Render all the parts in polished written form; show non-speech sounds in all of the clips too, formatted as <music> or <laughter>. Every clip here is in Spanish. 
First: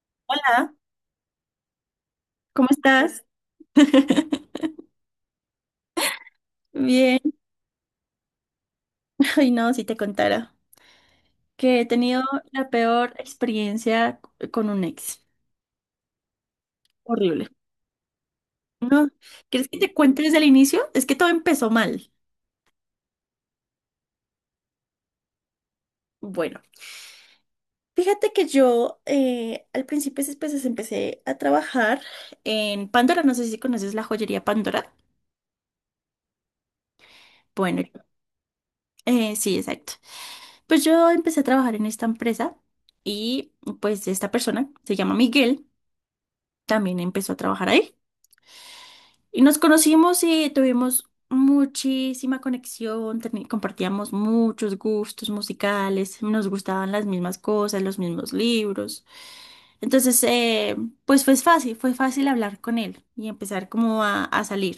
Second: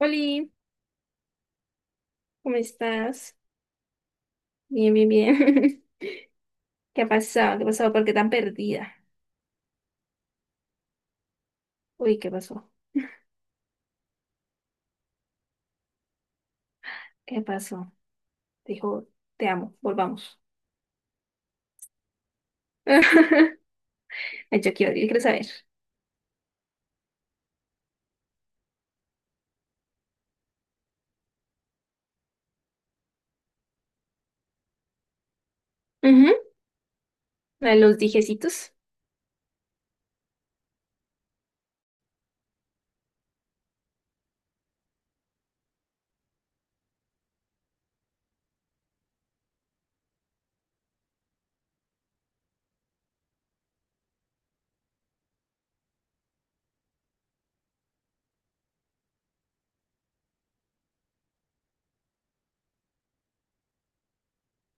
Oli, Hola, ¿cómo ¿cómo estás? estás? Bien, bien, bien. <laughs> ¿Qué ha Bien, pasado? ¿Qué ha pasado? ¿Por qué tan perdida? <laughs> ay no, si te contara que he Uy, tenido ¿qué pasó? la peor experiencia con un ex. ¿Qué Horrible. pasó? Dijo, No, te ¿quieres amo, que te cuente desde volvamos. el inicio? Es que todo empezó mal. <laughs> Ay, yo quiero, yo quiero saber. Bueno, fíjate que yo al principio pues, empecé a trabajar en Pandora, no sé si conoces la joyería Pandora. Ujú. La de Bueno, los dijecitos. Sí, exacto. Pues yo empecé a trabajar en esta empresa y pues esta persona se llama Miguel, también empezó a trabajar ahí. Y nos conocimos y tuvimos muchísima conexión, compartíamos muchos gustos musicales, nos gustaban las mismas cosas, los mismos libros. Entonces, pues fue fácil hablar con él y empezar como a salir.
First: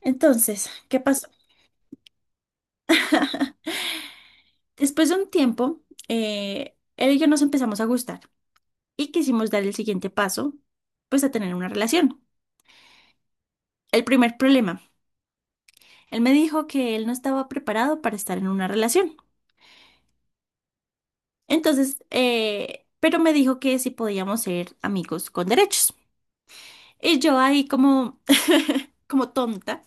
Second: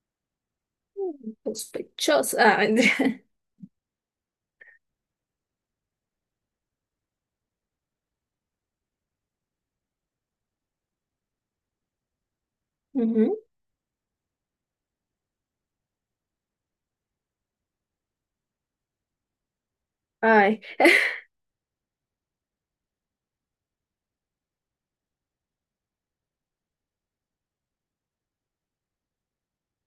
Entonces, ¿qué pasó? Sospechosa. Después de un tiempo, él y yo nos empezamos a gustar y quisimos dar el siguiente paso, pues a tener una relación. <laughs> Ujú. El primer problema, él me dijo que él no estaba preparado para estar en una relación. Ay. <laughs> Entonces, pero me dijo que si podíamos ser amigos con derechos. Y yo ahí como, <laughs> como tonta,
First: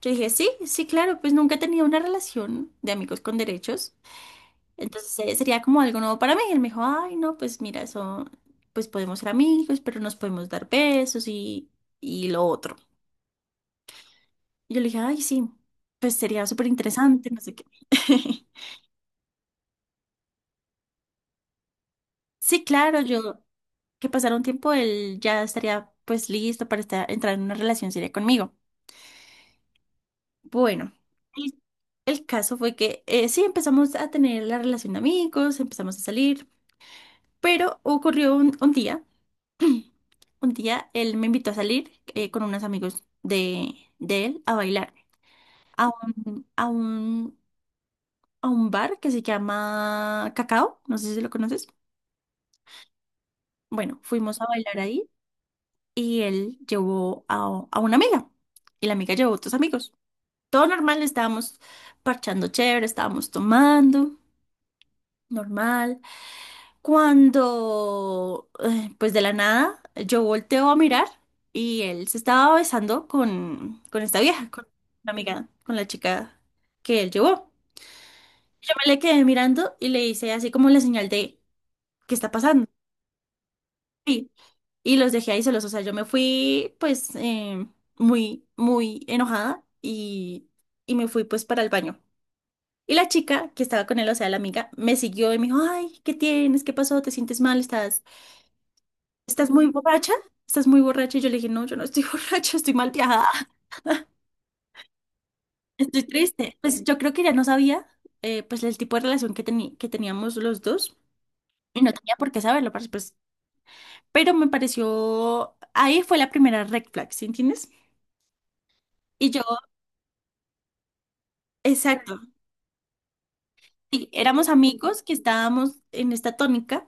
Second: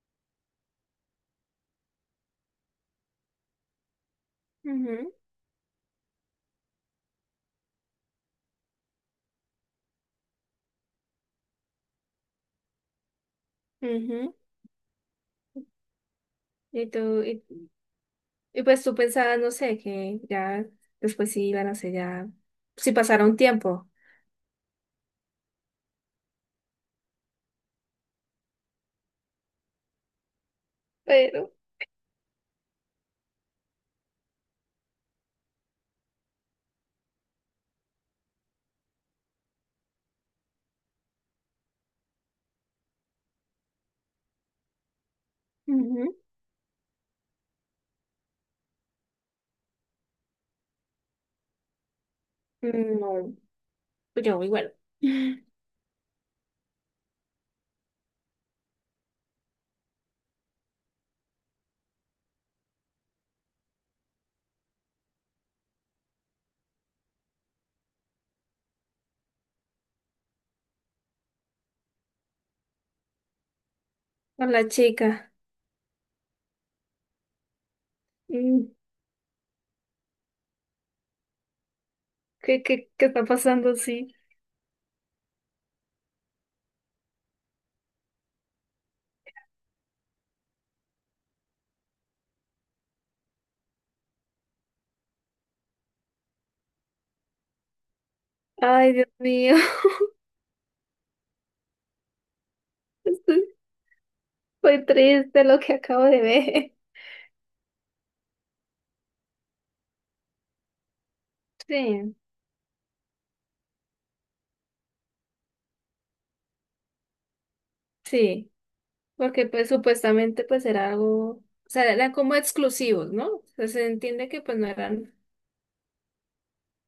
yo dije, sí, sí, claro, pues nunca he tenido una relación de amigos con derechos. Ujú, Entonces sería como algo nuevo para mí. Y él me dijo, ay, no, pues mira, eso, pues podemos ser amigos, pero nos podemos dar besos y lo otro. ujú. Y yo le dije, ay, sí, pues sería súper Y tú, interesante, no sé qué. <laughs> y pues tú pensabas, no sé, que ya después sí iban a ser ya, Sí, sí claro, pasará un yo. tiempo. Que pasara un tiempo, él ya estaría pues listo para entrar en una relación seria conmigo. Bueno, Pero, el, el caso fue que sí empezamos a tener la relación de amigos, empezamos a salir, pero ocurrió un día, <clears throat> un día él me invitó a salir con unos amigos de él a bailar a ujú, un, a un, a un bar que se llama Cacao, no sé si lo conoces. no, Bueno, fuimos yo a igual. bailar ahí <laughs> y él llevó a una amiga y la amiga llevó a otros amigos. Todo normal, estábamos parchando chévere, estábamos tomando, normal. Cuando, pues de la nada, yo volteo a mirar y él se estaba besando con esta vieja, Con con la la chica. amiga, con la chica que él llevó. Mm, Yo me le quedé mirando y le hice así como la señal de, ¿qué está ¿Qué, pasando? qué, qué está pasando? Sí. Y, y los dejé ahí solos. O sea, yo me fui pues muy, muy enojada y me fui pues para el baño. Y la chica que estaba con él, o sea, la amiga, me siguió y me dijo, ay, ¿qué tienes? ¿Qué pasó? ¿Te sientes mal? ¿Estás, Ay, Dios estás mío. muy borracha? ¿Estás muy borracha? Y yo le dije, no, yo no estoy <laughs> borracha, estoy mal viajada, <laughs> Estoy triste lo que estoy acabo de triste. ver. Pues yo creo que ya no sabía, pues, el tipo de relación que teníamos los dos y no Sí, tenía por qué saberlo, parce, pues, pero me pareció, ahí fue la primera red flag, ¿sí entiendes? sí. Y yo, Porque pues supuestamente pues era algo, o sea, eran exacto, como exclusivos, ¿no? O sea, se sí, entiende que éramos pues no amigos que eran. estábamos en esta tónica,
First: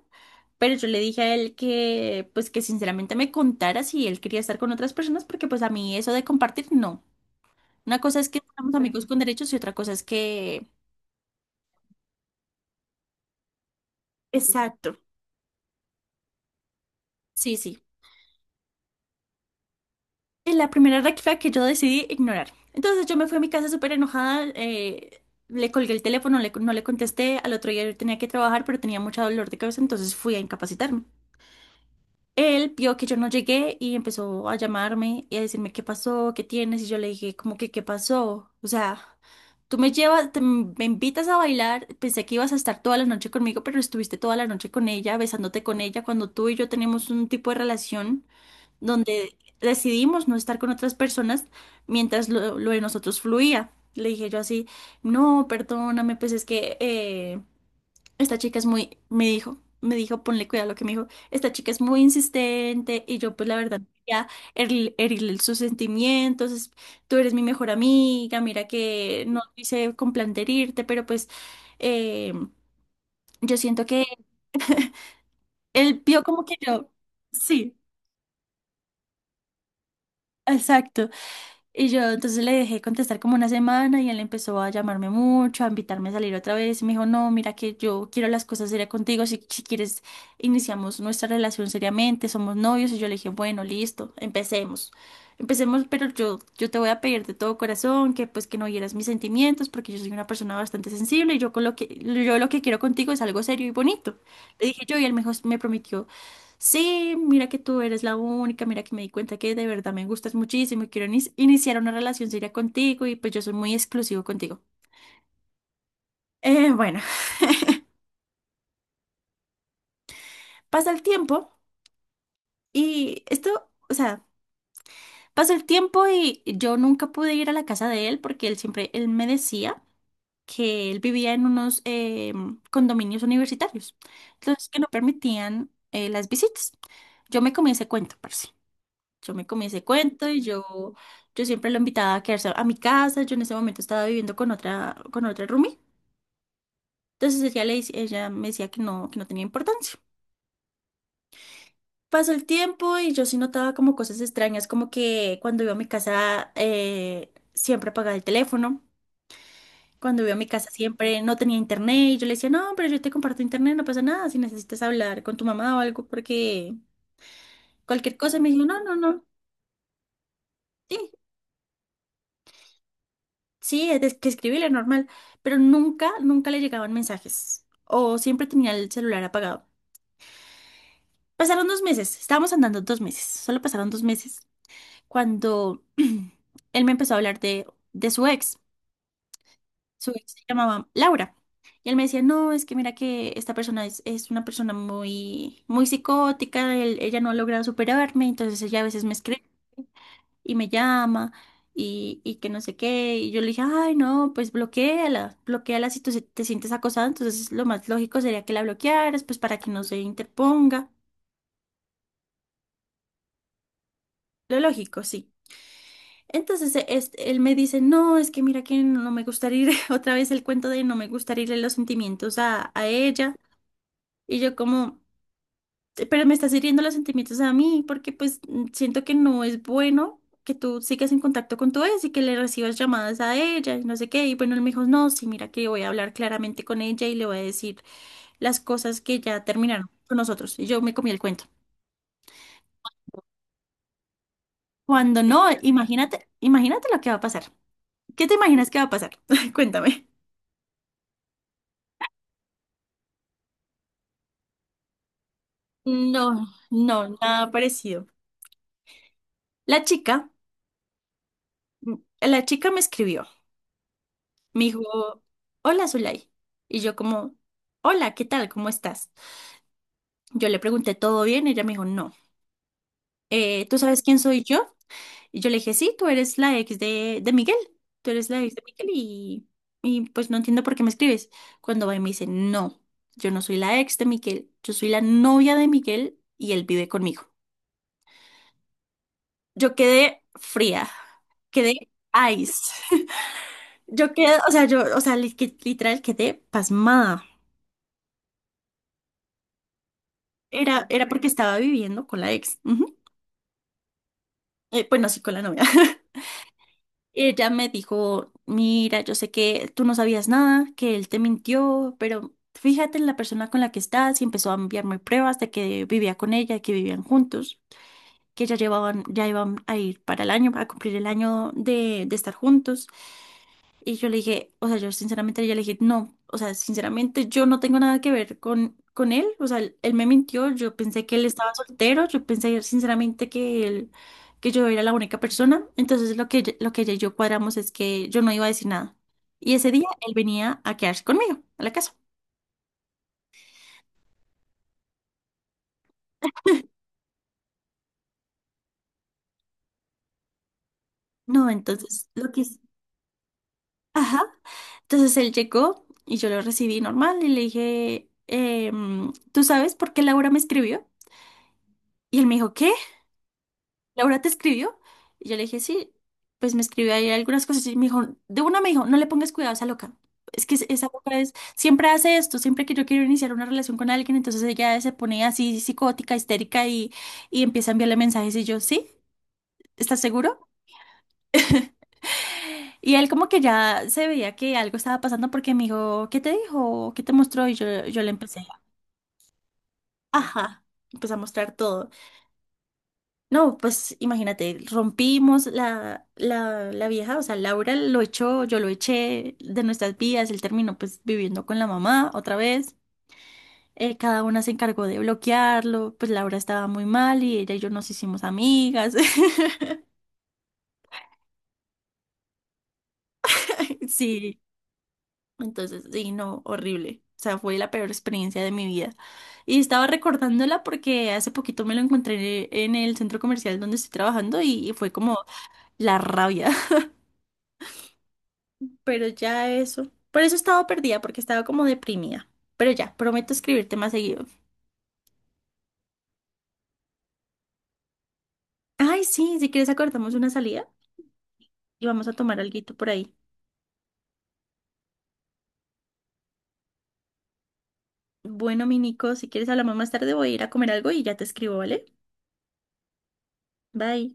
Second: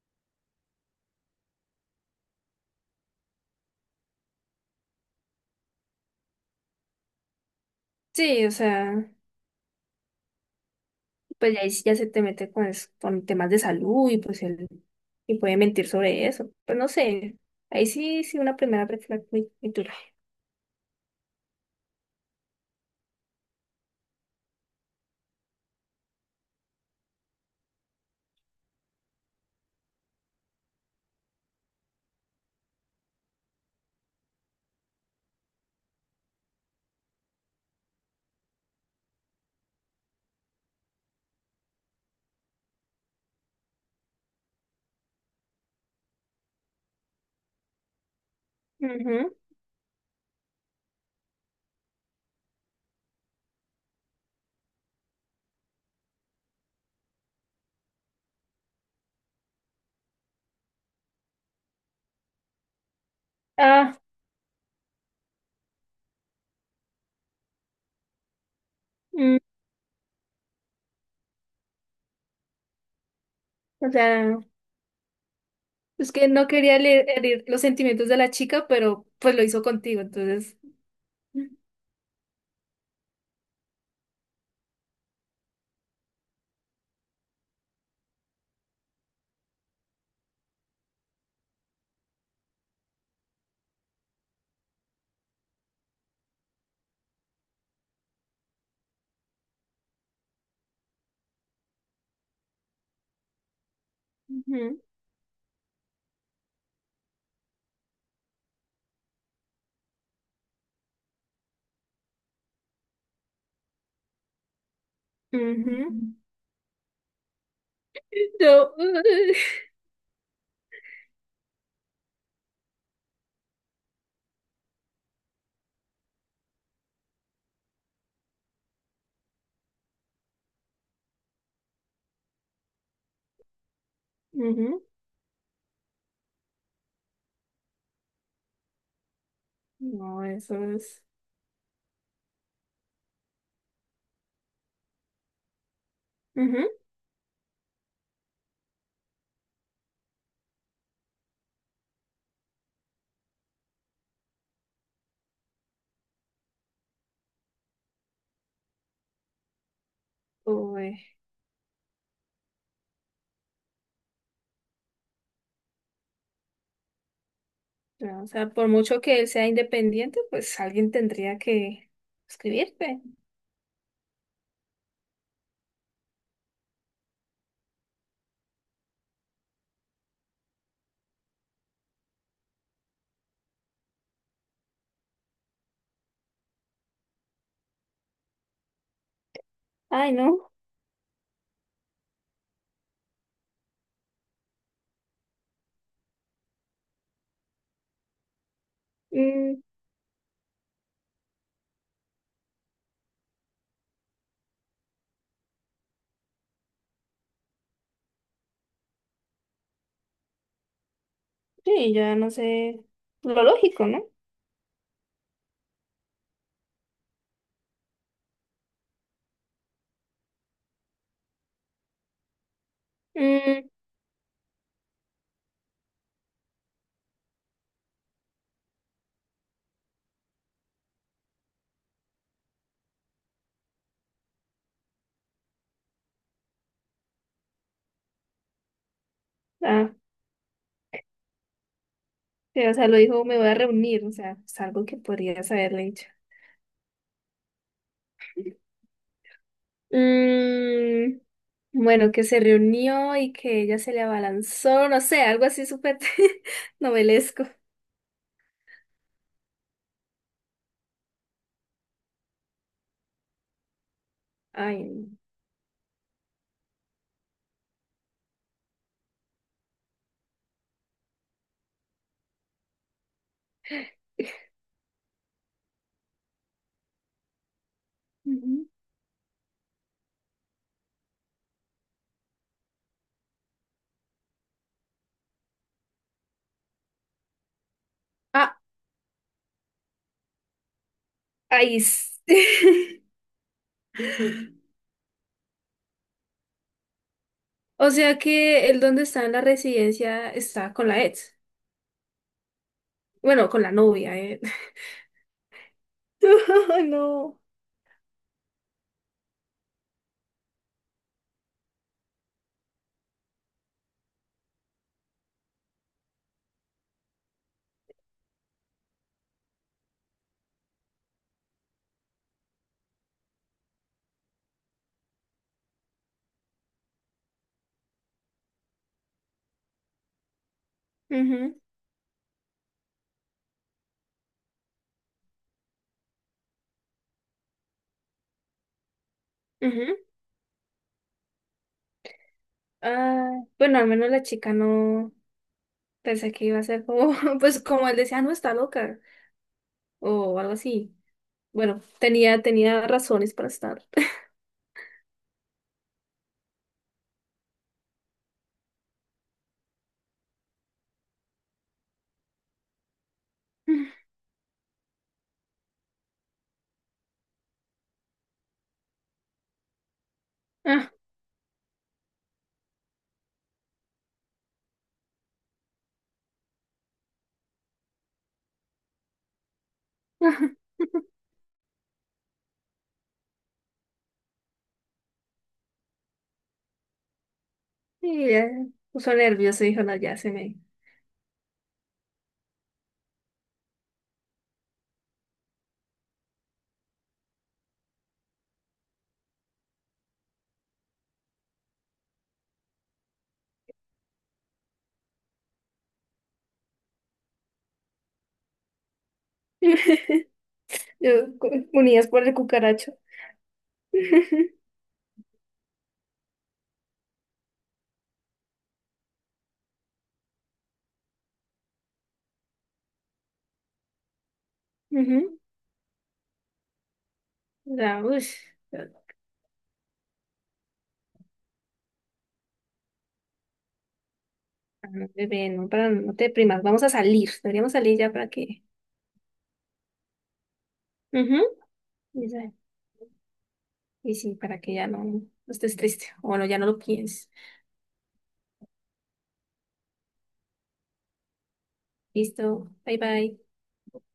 pero yo le dije a él que, pues que sinceramente me contara si él quería estar con otras personas, porque pues a mí eso de compartir, no. Una cosa es que Sí, o seamos, sí, amigos sea, con derechos y otra cosa es que... pues ya, ahí sí ya se te mete con, es- con temas de salud y pues el, Exacto. y puede mentir sobre eso. Pues no sé. Sí, sí. Ahí sí, sí, una primera red flag muy, muy dura. Es la primera red flag que yo decidí ignorar. Entonces yo me fui a mi casa súper enojada, le colgué el teléfono, no le contesté, al otro día yo tenía que trabajar, pero tenía mucho dolor de cabeza, entonces fui a incapacitarme. Él vio que yo no llegué y empezó a llamarme y a decirme qué pasó, qué tienes, y yo le dije como que qué pasó, o sea, tú me llevas, me invitas a bailar, pensé que ibas a estar toda la noche conmigo, pero estuviste toda la noche con ella, besándote con ella, cuando tú y yo tenemos un tipo de relación Ujú. donde decidimos no estar con otras personas mientras lo de nosotros fluía. Le dije yo así, no, perdóname, pues es que esta chica es muy, me dijo, ponle cuidado a lo que me dijo. Esta chica es muy insistente y yo pues la verdad no Ah, quería herirle sus sentimientos. Tú eres mi mejor amiga, mira que no mm, lo hice con plan de herirte, pero pues eh, yo siento o que sea. él Es vio que como no que quería yo, le- herir los sí, sentimientos de la chica, pero pues lo hizo contigo, entonces. exacto. Y yo entonces le dejé contestar como una semana y él empezó a llamarme mucho, a invitarme a salir otra vez. Y me dijo, no, mira que yo quiero las cosas serias contigo, si quieres iniciamos nuestra relación seriamente, somos novios. Y yo le dije, bueno, listo, empecemos. Empecemos, pero yo te voy a pedir de todo corazón que pues que no hieras mis sentimientos porque yo soy una persona bastante sensible y yo, con lo que, yo lo que quiero contigo es algo serio y bonito. Le Ujú, dije yo y él me prometió sí, mira que tú eres la única, mira que me di cuenta que de verdad me gustas muchísimo y quiero iniciar una relación seria contigo y pues yo soy muy exclusivo contigo. ujú. Bueno, No. pasa el tiempo y esto, o sea, pasa el tiempo y yo nunca pude ir a la casa de él porque él siempre, él me decía que él vivía en unos condominios universitarios, entonces que Ujú. no permitían las visitas. Yo me comí ese cuento, parce. Yo me comí ese No, cuento y eso yo, es. yo siempre lo invitaba a quedarse a mi casa. Yo en ese momento estaba viviendo con otra roomie. Ujú. Entonces ella me decía que no tenía importancia. Pasó el tiempo y yo sí notaba como cosas extrañas, como que cuando iba a mi casa siempre apagaba el teléfono. Cuando iba a mi casa Uy, siempre no tenía internet y yo le decía, no, pero yo te comparto internet, no pasa nada, si necesitas hablar con tu mamá o algo, porque cualquier no, o cosa. Y sea, me dijo, por no, no, mucho que no. él sea independiente, pues alguien Sí, tendría que escribirte. sí, es que escribirle normal, pero nunca, nunca le llegaban mensajes. O siempre tenía el celular apagado. Pasaron 2 meses, estábamos andando 2 meses, solo pasaron 2 meses, cuando <clears throat> él me empezó a hablar de su ex. Su Ay, ex se no. llamaba Laura. Y él me decía, no, es que mira que esta persona es una persona muy, muy psicótica, ella no ha logrado superarme, entonces ella a veces me escribe Mm, y me llama y que no sé qué. Y yo le dije, ay, no, pues bloquéala, bloquéala si tú te sientes acosada. Entonces lo más lógico sería que la bloquearas, pues para que no se interponga. sí, ya no sé. Lo lógico, ¿no? Lo lógico, sí. Entonces él me dice, no, es que mira que no me gustaría ir, <laughs> otra vez el cuento de no me gustaría irle los sentimientos a ella. Mm, Y yo como... pero me estás hiriendo los sentimientos a mí, porque pues siento que no es bueno que tú sigas en contacto con tu ex y que le recibas llamadas a ella y no sé qué. Y bueno, él me dijo, no, sí, mira que voy a hablar claramente con ella y le voy a decir las cosas que ya terminaron ah, con nosotros. Y yo me comí el cuento. sí, o sea, lo dijo, me voy a reunir, o sea, es algo que Cuando no, podrías haberle dicho. imagínate, imagínate lo que va a pasar. ¿Qué te imaginas que va a pasar? <laughs> Cuéntame. Mm, bueno, que se reunió y que ella se le abalanzó, no sé, algo así súper <laughs> No, no, novelesco. nada parecido. La chica, la chica me escribió. Me Ay, no. dijo, hola Zulay. Y yo como, hola, ¿qué tal? ¿Cómo estás? Yo le pregunté, ¿todo bien? Ella me dijo, no. ¿Tú sabes quién soy yo? Y yo le dije, sí, tú eres la ex de Miguel. Tú eres la ex de Ujú. Miguel y pues no entiendo por qué me escribes. Cuando va y me dice, no, yo no soy la ex de Miguel, yo soy la novia de Miguel y él vive conmigo. Ah, Yo quedé fría, quedé ahí. S- ice. <laughs> <laughs> Yo quedé, o sea, yo, o sea, literal quedé pasmada. O sea que el donde está en la residencia está Era, con la era porque ex. estaba viviendo con la ex. Ujú. Bueno, con la novia, eh. Bueno, sí, con la novia. <laughs> <laughs> Ay, no. Ella me dijo, mira, yo sé que tú no sabías nada, que él te mintió, pero fíjate en la persona con la que estás y empezó a enviarme pruebas de que vivía con ella, que vivían juntos, que ya llevaban, ya iban a ir para el año, a cumplir el año de estar juntos. Y yo le dije, o sea, yo sinceramente yo le dije, no, o sea, sinceramente yo no tengo nada que ver con él, o sea, él me mintió, yo pensé que él estaba Ujú, soltero, yo pensé sinceramente que él, que yo era la única persona, entonces lo que ella y yo cuadramos es que yo no iba a decir nada. Y ese día ujú. él venía a quedarse conmigo, a la casa. Ah, bueno, al menos la chica no pensé que iba a ser como, <laughs> pues como él decía, "Ah, no está loca o algo así". No, Bueno, entonces lo que... tenía, tenía razones para estar. Ajá. Entonces él llegó y yo lo recibí normal y le dije, ¿tú sabes por qué Laura me escribió? Y él me dijo, ¿qué? Laura te escribió. Y yo le dije, sí, pues me escribió ahí algunas cosas. Y me dijo, de una me dijo, no le pongas cuidado a esa loca. Es que esa Ah, loca es, siempre hace esto, siempre que yo quiero iniciar una relación con alguien, entonces ella se pone así psicótica, histérica y empieza a enviarle mensajes. Y yo, sí, ¿estás seguro? <laughs> Y él como que ya se veía que algo estaba pasando porque me dijo? ¿Qué te mostró? Y yo, le y empecé, ya puso nervioso y dijo, no, ya se me... ajá, empecé a mostrar todo. No, pues imagínate, rompimos la vieja, o sea, Laura lo echó, yo lo eché de nuestras vidas, él terminó pues viviendo con la mamá otra vez, cada una se encargó de bloquearlo, pues Laura estaba muy mal y ella y yo nos hicimos amigas, <laughs> Yo, cu- Unidas por el cucaracho. <laughs> <laughs> sí, entonces, sí, no, horrible, o sea, fue la peor experiencia de mi vida. Y estaba recordándola porque hace poquito me lo encontré en el centro comercial donde estoy trabajando y fue como Ujú. la rabia. Ya, ush. Pero ya eso. Por eso estaba perdida, porque estaba como deprimida. Pero ya, prometo escribirte más seguido. Ah, no, bebé, no, para, no te deprimas, vamos a salir, deberíamos salir ya para que... Ay, sí, si quieres acordamos una salida Ujú. y vamos a Y, tomar ya- alguito por ahí. y sí, para que ya no, no estés triste, o bueno, ya no lo pienses. Bueno, mi Nico, si quieres hablamos más tarde, voy a ir a comer algo y ya te escribo, ¿vale? Listo, bye bye. Bye.